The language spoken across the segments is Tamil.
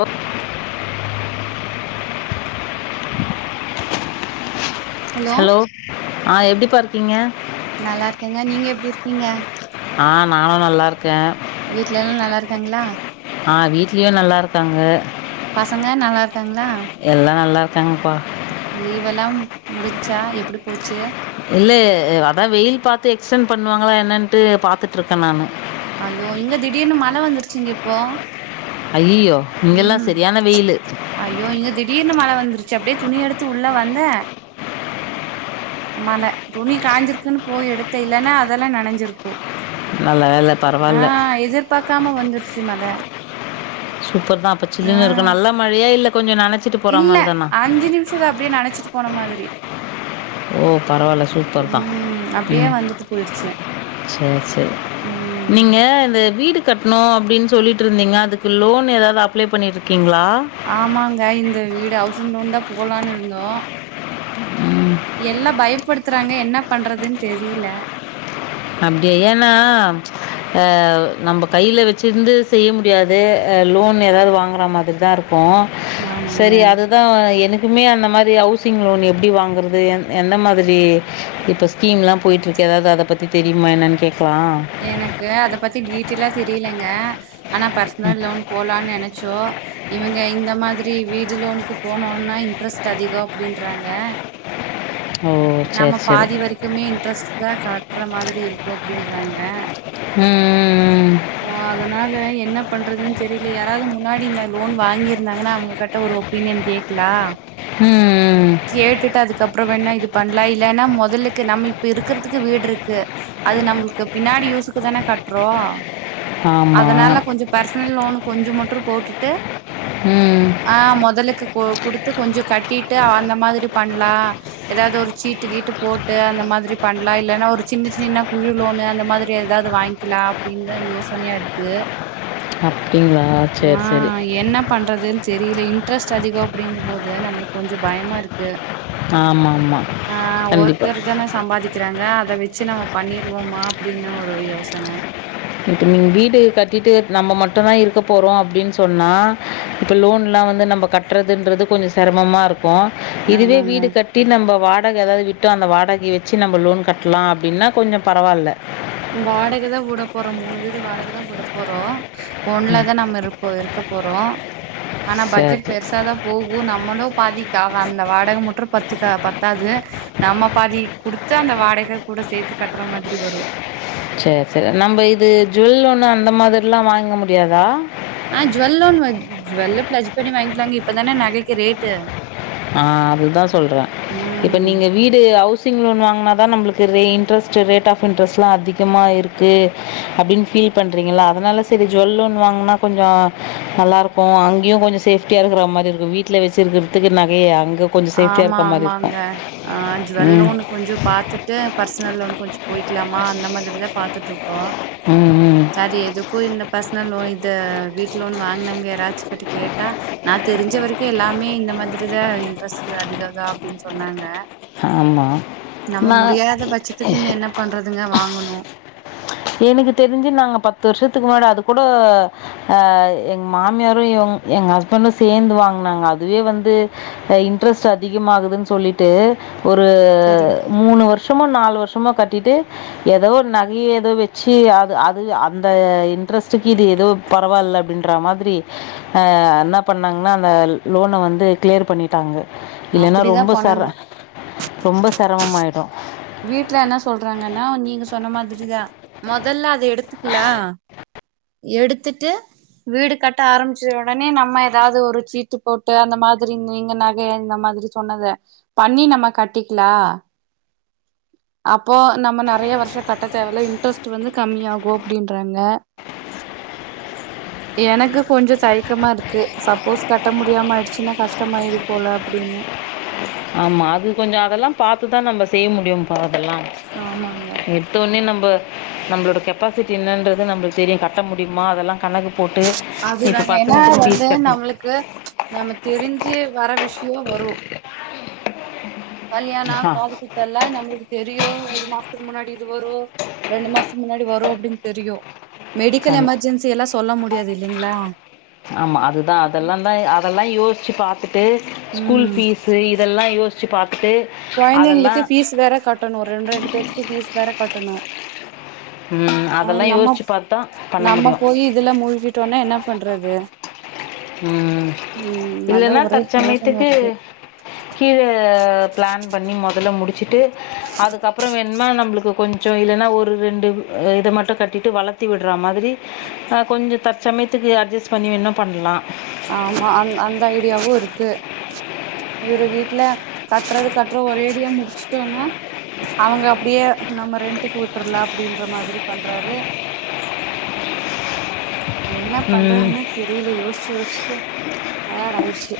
ஒ ஹலோ ஆ எப்டிபா இர்க்கீங்க நல்லாருக்கெங்க நீங்க எப்டி இர்க்கீங்க ஆ நானு நல்லாருக்கே வீட்ல எல்லா நல்லா இ தங்ளா ஆஹ் வீட்லேயும் நல்லாருக்காங்க பசங்க நல்லாருக்காங்ளா தாங்கப்பா லீவெல்லாம் முடிஞ்ச்சா எப்புடி போச்சு இல்லே அதா வெயில் பாத்து எக்ஸ்டென் பண்வாங்ளா என்னன்ட்டு பாத்துட்டுருக்கே நானு அய்யோ இங்க திடிர்னு மழ வந்துருச்சுங்க இப்போ அய்யோயோ இங்ஙகல்லாம் ம் சரியான வெயில் ச்சு அப்படியே துணி எடுத்து உள்ள வந்த ஆமால துணி காயஞ்சிருக்குன்னு போய் எடுத்த இல்லலைன்னா அதெல்லாம் நனைஞ்சிருக்கும் நல்லவேளை பரவால்ல எதிர்பாக்காம [unintelligible] சூப்பர் தான் அப்ப சில்லுனு ஆ இருக்கும் நல்ல மழையா இல்ல கொஞ்ச நாளைக் இல்ல அஞ்சு நிமிஷம் அப்படியே நினைச்சிட்டு போன மாதிரி ஓ பரவாயில்ல சூப்பர் தான் ம் அப்டியே ம் வந்துட்டு போயிருச்சு சரி சரி ம் நீங்க இந்த வீடு கட்டணும் அப்டின்னு சொல்லிட்டு இருந்தீங்க அதுக்கு லோன் ஏதாவது அப்ளை பண்ணி இருக்கீங்களா ஆமாங்க இந்த வீடு ஹவுசிங் லோன் தான் போலாம்னு இருந்தோம் எல்லா பயப்படுத்துறாங்க என்ன பண்றதுன்னு தெரியல அப்படியா ஏன்னா அஹ் நம்ம கையில வச்சிருந்து செய்ய முடியாதுஹ் லோன் ஏதாவது வாங்குற மாதிரிதான் இருக்கும் இருக்கும் ஆமாங்க சரி அதுதான் எனக்கு க்குமே அந்த மாதிரி ஹவுசிங் லோன் எப்படி வாங்கறிறது எந்த மாதிரி இப்போ ஸ்கீம் எலாம் போயிட்டு இருக்கு ஏதாவது அதை பற் த்தரி மனன் க எனக்கு அத பத்தி டீட்டெயலா தெரியலங்க ஆனா பர்சனல் லவுன் போலாம்னு நினைச்சோம் இவங்க இந்த மாதிரி வீடு லோனுக்கு போனோனா இன்ட்ரெஸ்ட் அதிகம் அப்படின்றாங்க ஓ! நம்ம சரி, சரி. பாதி வரைக்குமே இன்ட்ரெஸ்ட் தான் காட்டுறோ ற மாதிரி இருக்கும் அப்படின்றாங்க ம் ம் ம் அதனால என்ன பண்றதுன்னு தெரியல யாராவது முன்னாடி இந்த லோன் வாங்கிிருந்தாங்கன்னா அவங்க கிட்ட ஒரு ஒப்பீனியன் கேட்கலா ம், ம். ம், ம். கேட்டுட்டு அதுக்கப்புறம் வேனா இது பண்லாம் இல்லலைன்னா முதலுக்கு நம்ம இப்ப இருக்கறிறதுக்கு வீடு இருக்கு அது நம்மளுக்கு பின்னாடி யூசுக்கு தானே கட்டுறோம் ஆமா. அதனால கொஞ்சம் பர்சனல் லோனுக் கொஞ்ச மட்டும் போட்டுட்டு ம். ஆ மொதலக்கு குடுத்து கொஞ்சம் கட்டிட்டு அந்த மாதிரி பண்லாம் ஏதாவது ஒரு சீட்டு கீட்டு போட்டு அந்த மாதிரி பண்லாம் இல்லன்னா ஒரு சின்ன சின்ன குழு லோனுு அந்த மாதிரி ஏதாவது வாங்கிக்கலாம் அப்படின்ற யோசனையா இருக்கு அப்படிங்களா செரி செரி தெரியல இன்ட்ரெஸ்ட் அதிகம் அப்படிங்கும் போது நம்மளுக்கு கொஞ்சம் பயமா இருக்கு ஆமா ஆஹ் ஓத்துற தான சம்பாதிக்க வக்கிறாங்க அத வச்சு நம்ம பண்ணிருவோமா அப்படின்னு ஒரு யோசனை இப்ப நீ வீடு கட்டிட்டு நம்ம மட்டுந்தா இருக்க போறோ அப்படின்னு சொன்னா இப்ப லோன் எல்லா வந்து நம்ம கட்டுறதுன்றது கொஞ்சம் சிரமமா இருக் ப்போ இதுவே ஆமாங்க வீடு கட்டி நம்ம வாழ் வாடகை ஏதாவது விட்டும் அந்த வாடகை வச்சு நம்ம லோன் கட்டலா அப்படின்னா கொஞ்ச பரவாயில்ல வாடகை தா விடப் போற மூணு வீடு வாடக கூட போறோ ஒண்ணுலதா நம் இருப்போ இருக்க போறோ ஆனா பட்ஜெட் சரி பெருசாதா போகு நம்மளு பாதிக்க அந்த வாடகை முட்ட பத்துக்க பத்தாவது நம்ம பாதி கொடுத்து அந்த வாடகை கூட சேர்த்து கட்டுற மாதிரி வரு சரி சரி நம்ம இது ஜுவல்லோன் அந்த மாதிரல்லா வாங்க முடியாதா ஆஹ் ஜுவல்லோ ஜுவெல்ல பிளஜ் பண்ணி வாங்கிக்கலாங்க இப்பதானே நகைக்கு ரேட்டு ஆஹ் அதுதா சொல்றே இப்ப ம் நீங்க வீடு ஹவுசிங் லோன் வாங்க அதா நம்மளுக்கு இன்ட்ரெஸ்ட் ரேட் ஆப் இன்ட்ரெஸ்ட்லா அதிகமா இருக்கு அப்டின்னு பீல் பண்றிங்களா அதனால சரி ஜுவெல் லோன் வாங்குனா கொஞ்சோ நல்லாருக்கு அங்கியு கொஞ்ச சேப்டியா இருக்குற மாரி இருக்கு வீட்ல வசுறதுக்கு நா ஏ அங்க ஆமா ஆமாங்க ஆஹ் ஜுவல் ம். லோன் கொஞ்ச பாத்துட்டு பர்சனல் லோன் கொஞ்ச போயிக்கலாமா அந்த அந்த மாதிரிதா பாத்துட்டு இருக் ஓ ம், ம். சாரி எதுக்கோ இந்த பஸ் லோன் இத வீட்டு் லோன் வாங்கினவங்க யாராச்சு க கேட்டா நா தெரிஞ்ச வரைக்கு எல்லாமே இந்த மாதிரிதா இன்ட்ரெஸ்ட் இது அதிகதா அப்டின்னு சொன்னாங்க ஆமா. நம்ம முடியாத நான் பட்சத்துக்கு என்ன பண்றதுங்க வாங்குனோ எனக்கு தெரிஞ்சு நாங்க பத்து வருஷத்துக்கு முன்னாடி அது கூட ஆ எங் மாமியாரு இவ் எங் ஹஸ்பண்டும் சேர்ந்து வாங்குனாங்க அதுவே வந்து இன்ட்ரஸ்ட் அதிகமாகுது சொல்லிட்டு ஒரு சரிங்க மூணு வருஷமோ நாலு வர்ஷ சும்மா கட்டிட்டு ஏதோ ஒரு நகையை ஏதோ வ சி அது அது அந்த இன்ட்ரெஸ்ட்டுக்கு இது எதோ பரவால்ல அப்பிடின்ட மாதிரி ஆஹ் என்ன பண்ணாங்கன்னா அந்த லோனை வந்து கிளியர் பண்ணிட்டாங்க இல்லனா அப்டிதா ரொம்ப சர பண்ணணு ரொம்ப ச சிரமமாயிடும் வீட்ல என்ன சொல்றாங்கன்னா நீங்க சொன்ன மாதிரிதா மொதல்ல அ எடுத்துக்கலா எடுத்துட்டு வீடு கட்ட ஆரம்பிச்ச உடனே நம்ம ஏதாவது ஒரு சீட்டு போட்டு அந்த மாதிரி நீங்க நகை இந்த மாதிரி சொன்னதை பண்ணி நம்ம கட்டிக்கலா அப்போ நம்ம நெறைய வருஷ கட்ட தேவல இன்ட்ரெஸ்ட் வந்து கம்மியாகு அப்பிடின்றாங்க எனக்கு கொஞ்ச தயக்கமா இருக்கு சப்போஸ் கட்ட முடியாமயிடுச்சுன்னா கஷ்டமாயிடு போல அப்பிடின்னு ஆமா அது கொஞ்ச அதெல்லா பாத்துதா நம்ம செய்ய முடியு பா எல்லாம் ஆமாங்க எத்தவொனே நம் ப்ப நம்மளோட கெப்பாசிட்டி என்னன்றது நம்மளுக்கு தெரியு கட்ட முடியுமா அதெல்லா அதுதங்க ஏன்னா வந்து ஃபீஸ் கட்டணும் நம்மளுக்கு நம்ம தெரிஞ்சு வர விஸ் கியூவா வரு கல்யாணம் ஆ காது குத்து எல்லா நம்மளுக்கு தெரியும் ஒரு மாசத்துக்கு முன்னாடி இது வரும் ரெண்டு மாசத்துக்கு முன்னாடி வரும் அப்பிடின்னு தெரியு மெடிக்கல் கண் எமர்ஜென்சி எல்லாம் சொல்ல முடி முடியாது இல்லைங்களா ஆமா அதுதா அதெல்லாம் தா அதெல்லா யோசிச்சு பாத்து ட்டு ஸ்கூல் ம் பீஸ் இதெல்லா யோசிச்சு பாத் கொழந்தைங்களுக்கு ஃபீஸ் வேற கட்டணு ரெண்டு ரெண்டு பேத்துக்கு ஃபீஸ் வேற கட்டணு உம் ஆ அதெல்லா நம்ம யோசிச்சு பாத்துதா பண்ண முடியும் டேனா என்ன பண்றது உம் ம் அதா இல்லனா ஒரே யோசன தற்சமயத்துக்கு இருக்கு கீழ பிளான் பண்ணி முதல்ல முடிச்சிட்டு அதுக்கப்பறம் என்ன நம்மளுக்கு கொஞ்ச இல்லனா ஒரு ரெண்டு இத மட்டும் கட்டிட்டு வளர்த்தி விடுற மாதிரி கொஞ்ச தற்சமயத்துக்கு அட்ஜெஸ்ட் பண்ணி வேணுனா பண்ணலா ஆமா அந் அந்த ஐடியாவு இருக்கு இவரு வீட்டு்ல கட்டுறது கட்டுற ஒரே ஐடியா முடிச்சுட்டோனா அவங்க அப்படியே நம்ம ரெண்ட்டக்கு விட்டுரல அப்படின்ற மாதிரி பண்றாரு என்ன ம் பண்றதுனே தெரியல யோசிச் யோசிச்சு டயர்ட் ஆயிடுச்சு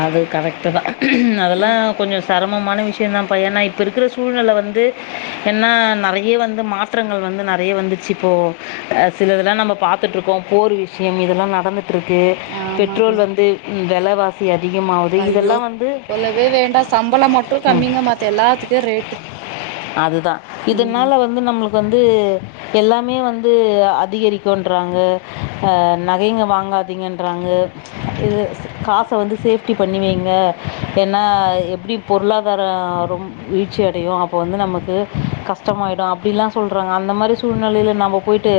அது கரெக்ட் தா அதெல்லா ம் கொஞ்சம் சிரமமான விஷயம் தான்பா ஏன்னா இப்ப இருக்கிற சூழ்நிலையில வந்து என்னா நிறைய வந்து மாற்றங்கள் வந்து நிறைய வந்துச்சு இப்போ சிலதெல்லாம் நம்ம பாத்துட்டு இருக்கோம் போர் விஷயம் இதெல்லாம் நடந்து இருக்கு ஆமாங்க பெட்ரோல் வந்து விலவாசி [unintelligible] ஐயோ சொல்லவே வேண்டா சம்பள மட்டும் கம்மிங்க மாத்த எல்லாத்துக்கும் ரேட்டு் அதுதான் உம் இதனால் வந்து நம்மளுக்கு வந்து எல்லாமே வந்து அதிகரிக்குன்றாங்க நகைங்க வாங்காதீங்கன்றாங்க இது காசு இப்ப வந்து சேப்டி பண்ணி வைங்க ஏன்னா எப்படி பொருளாதார ரொம்ப வீழ்ச்சி அடையும் அப்போ வந்து நமக்கு கஷ்டமா ஆய்டும் அப்படி எல்லா சொல்லுறாங்க அந்த மாதிரி சூழ்நிலையில நம்ம போய்ட்டு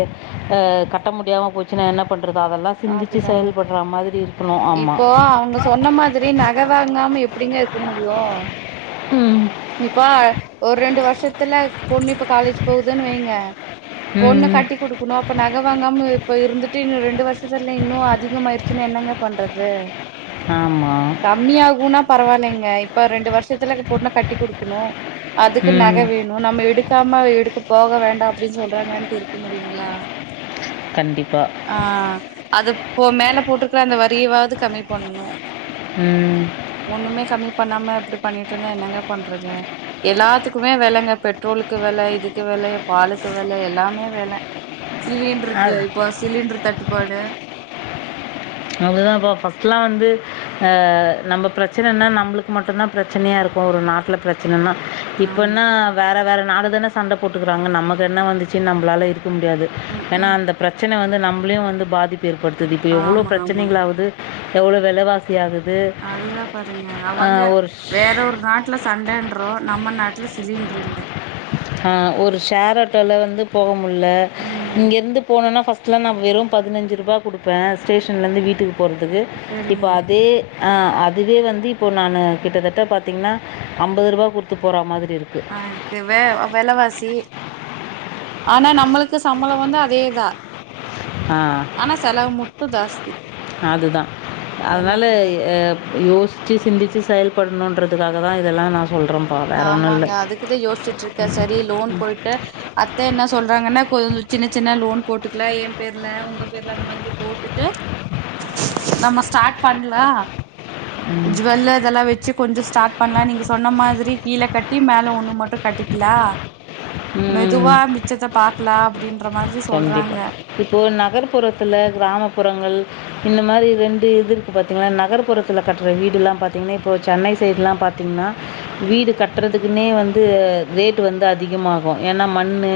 கட்ட முடியாம போயிச்சினா என்ன பண் றது அதெல்லா சிந்திச்சு அதுதாங்க. செயல்படுற மாதிரி இருக்கணு ஆமா இப்போ அவங்க சொன்ன மாதிரி நக வாங்காம எப்படிங்க இருக்க முடியும் ம் இப்பா ஒரு ரெண்டு வருஷ த்துல பொண்ணு இப்ப காலேஜ் போகுதுன்னு வைங்க ஒண்ணு ம் கட்டி குடுக்கணும் அப்ப நக வாங்காம இப்ப இருந்துட்டு ரெண்டு வருஷம் த இன்னு அதிக ஆயிடுச்சுன்னு என்னங்க பண்றது ஆமாம் கம்மியாகும்னா பரவாயில்லைங்க இப்ப ரெண்டு வருஷ சத்துல பொண்ணகட்டி கு டுக்ணு அதுக்கு ம் நகை வேணும் நம்ம எடுக்காம எடுக்க போக வேண்டாம் அப்டின்னு சொல்றாங்கன்ட்டு இருக்க முடியுங்களா கண்டிப்பா ஆ அது மேல போட்டுக்கிற அந்த வரியவாவது கம்மி பண்ணணும் ம் ஒண்ணுமே கம்மி இப்பண்ணாம இப்படி பண்ணிட்டு இருந்தா என்னங்க பண்றது எல்லாத்துக்குமே வெலங்க பெட்ரோலுக்கு வெல இதுக்கு வெல பாலுக்கு வெல எல்லாமே வெல சிலிண்டருக்கு இப்போ சிலிண்டர் தட்டு வடு அப்படித்தான்பா ஃபஸ்ட்லாம் வந்து நம்ம பிரச்சனைனா நம்மளுக்கு மட்டும்தான் பிரச்சனையாக இருக்கும் ஒரு நாட்டில் பிரச்சனைன்னா ஆமா இப்பன்னா வேற வேற நாடு தானே சண்டை போட்டுக்கிறாங்க நமக்கு என்ன வந்துச்சு நம்ளால இருக்கு முடியாது ம் ஏன்னா ம் அந்த பிரச்சனை வந்து நம்மளையும் வந்து பாதிப்பு ஏற்படுத்தது இப்ப எவ்வளோ ஆமா பிர பிரச்சனைங்களாவது எவ்ளோ வெலவாசி அதுதான் பாருங்க அவங்க ஒரு வேற ஒரு நாட்டுல சண்டைன்றோ நம்ம நாட்டுல சிலிண்டர் இல் அ ஆஹ் ஒரு ஷேர் ஆட்டோல வந்து போக உள்ள ம் இங்க இருந்து போனோனா பர்ஸ்ட் ல நான் வெறும் பதினஞ்ரூபா குடுப்பேன் ஸ்டேஷன்லருந்து வீட்டுக்கு போகிறதுக்கு இப்போ சரிங்க அதே ஆஹ அதுவே வந்து இப்போ நான் கிட்டத்தட்ட பாத்தீங்கன்னா ஐம்பது ரூபா குடுத்து போற மாதிரி இருக்குது ஆஹ் இதுவே விலவாசி ஆனா நான் நம்மளுக்கு சம்பளம் வந்து அதேதான் ஆஹ் மட்டு ஜாஸ்தி அதுதான் என்ன அதனால பண்றது யோசி சிந்திச்சு சிந்திச்சு செயல்படணும்ன்றதுக்காக தான் இதெல்லாம் நான் சொல்கிறேன்ப்பா வேறு ஒன்றும் ஆமாங்க இல்லை அதுக்குதா யோசிச்சுட்ருக்கே சரி லோன் போயிட்டு அத்த என்ன சொல்றாங்கனா கொஞ் சின்ன சின்ன லோன் போட்டுக்லா ஏன் பேர்ல உங்க பேர்ல அந்த மாதிரி போட்டுட்டு நம்ம ஸ்டார்ட் பண்லா ஜுவெல் இதுலெல்லா வெச்சு கொஞ்சோ ஸ்டார்ட் பண்லா நீங்க சொன்ன மாதிரி கீழ கட்டி மேல ஒண்ணு மட்டு கட்டிக்கலா மெதுவா மிச்சத்த பாக் ள அப்டின் கண்டிப்பா இப்போ நகர்ப்புறத்துல கிராமப்புறங்கள் இந்த மாரி ரெண்டு இதுக்கு பாத்தீங்னா நகர்புறத்துல கட்ற வீடுலா பாத்தீங்னா இப்போ சென்னை சைடுலா பாத்தீங்னா வீடு கட்டறதுக்குன்னே வந்து ரேட் வந்து அதிகமாகு ஏனா மண்ணு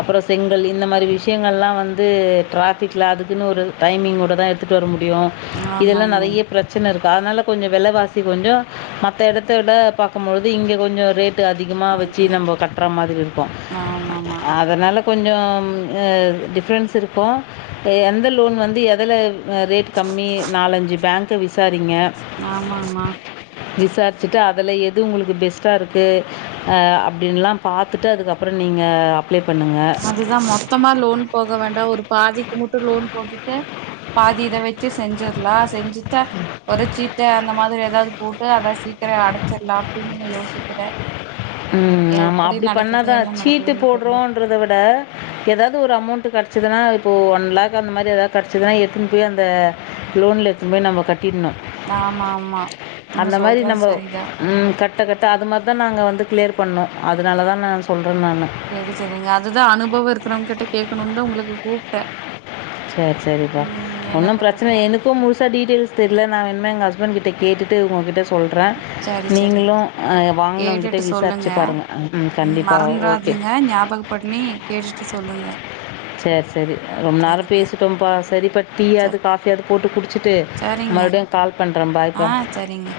அப்பரோ செங்கல் இந்த மாரி விஷயங்கள்லாம் வந்து ட்ராஃபிக்கில அதுக்குன்னு ஒரு டைமிங்கோடு தான் எடுத்துகிட்டு வர முடியும் [unintelligible] இதெல்லா ஆமாங்க நறைய பிரச்சனருக் அதனால கொஞ்சம் வெலவாசி கொஞ்ச மத்த எடத்த விட பாக்கும்பொழுது இங்க கொஞ்ச ரேட் அதிகமா வச்சு அதுதா நம்ம கட்டுற மாதிரி இருக்கும் ஆமாமா அதனால கொஞ்சோ ஆ டிஃபரன்ஸ்ருக்கு எந்த லோன் வந்து எதுல ஆ ரேட் கம்மி நாலஞ்சு பேங்க் விசா சரிங்க ஆமாமா விசாரிச்சுட்டு அ அதுல எது உங்குளுக்கு பெஸ்ட்டா இருக்கு ஆ அப்டின்லா பாத்துட்டு அதுக்கப்பற நீங்க அப்லே பண்ணுங்க அதுதா மொத்தமா லோன் போக வேண்டா ஒரு பாதிக்கு மட்டு லோன் போட்டுட்டு பாதி இத வச்சு செஞ்சிரலா செஞ்சுட்டா ஒரு சீட்ட அந்த மாதிரி எதாது போட்டு அத சீக்கிரொ அடைச்சிடலா அப்டின்னு நா யோசிக்கிறே ம் ஆமா எப்படி அப்டி நடக்குது பண்ணாதா என்ன சீட்டு நடக்குதுன்னு தெரியு போட்றோன்றத விட எதாது ஒரு அமௌன்ட் கெடச்சுதுனா இப்போ ஒன் லக் அந்த மாரி எதாது கெடச்சுதுனா எடுத்துன்போய் அந்த லோன்ல எடுத்துன்போய் நம்ம கட்ட கின்னு ஆமா ஆமா நீங்க அந்த மாரி சொல்றது நம்ம சரிதா ம் கட்ட கட்ட அது மாதிரி தா நாங்க வந் கிளியர் பண்ணு அதனால தா நா சொல் செரி செரிங்க அதுதா அனுபவ இருக்றவங்கிட்ட கேட் ணூன் தா உங்களுக்கு கூப்டே சேர் செரிப்பா ஒன்னும் ப்ரச்ன பண்றதுன்னு எனக்கூ தெர்ல முழுசா டீடெயில்ஸ் தெரில நா வேணுனா எங்க ஹஸ் ஹஸ்பென்ட் கிட்ட கேட்டுட்டு உங்ககிட்ட சொல்ற சரி சரி நீங்களு ஆ வாங்னவங்கிட்ட கேட்டுட்டு சொல்லுங்க விசாரிச்சு பாருங்க அ ம் கண்டிப்பா ஓகே மறந்துறாதீங்க ஞாபகப்பண்ணி கேட்டுட்டு சொல்லுங்க சேர் செரி ரொம்ப நேர சரிங்க பேசிட்டோம்ப்பா சரிப்பா ச டீயாது காஃபியாது போட்டு குடிச்சுட்டு சரிங்க மறுவுடியு கால் பண்ற பாய்பா ஆ சரிங்க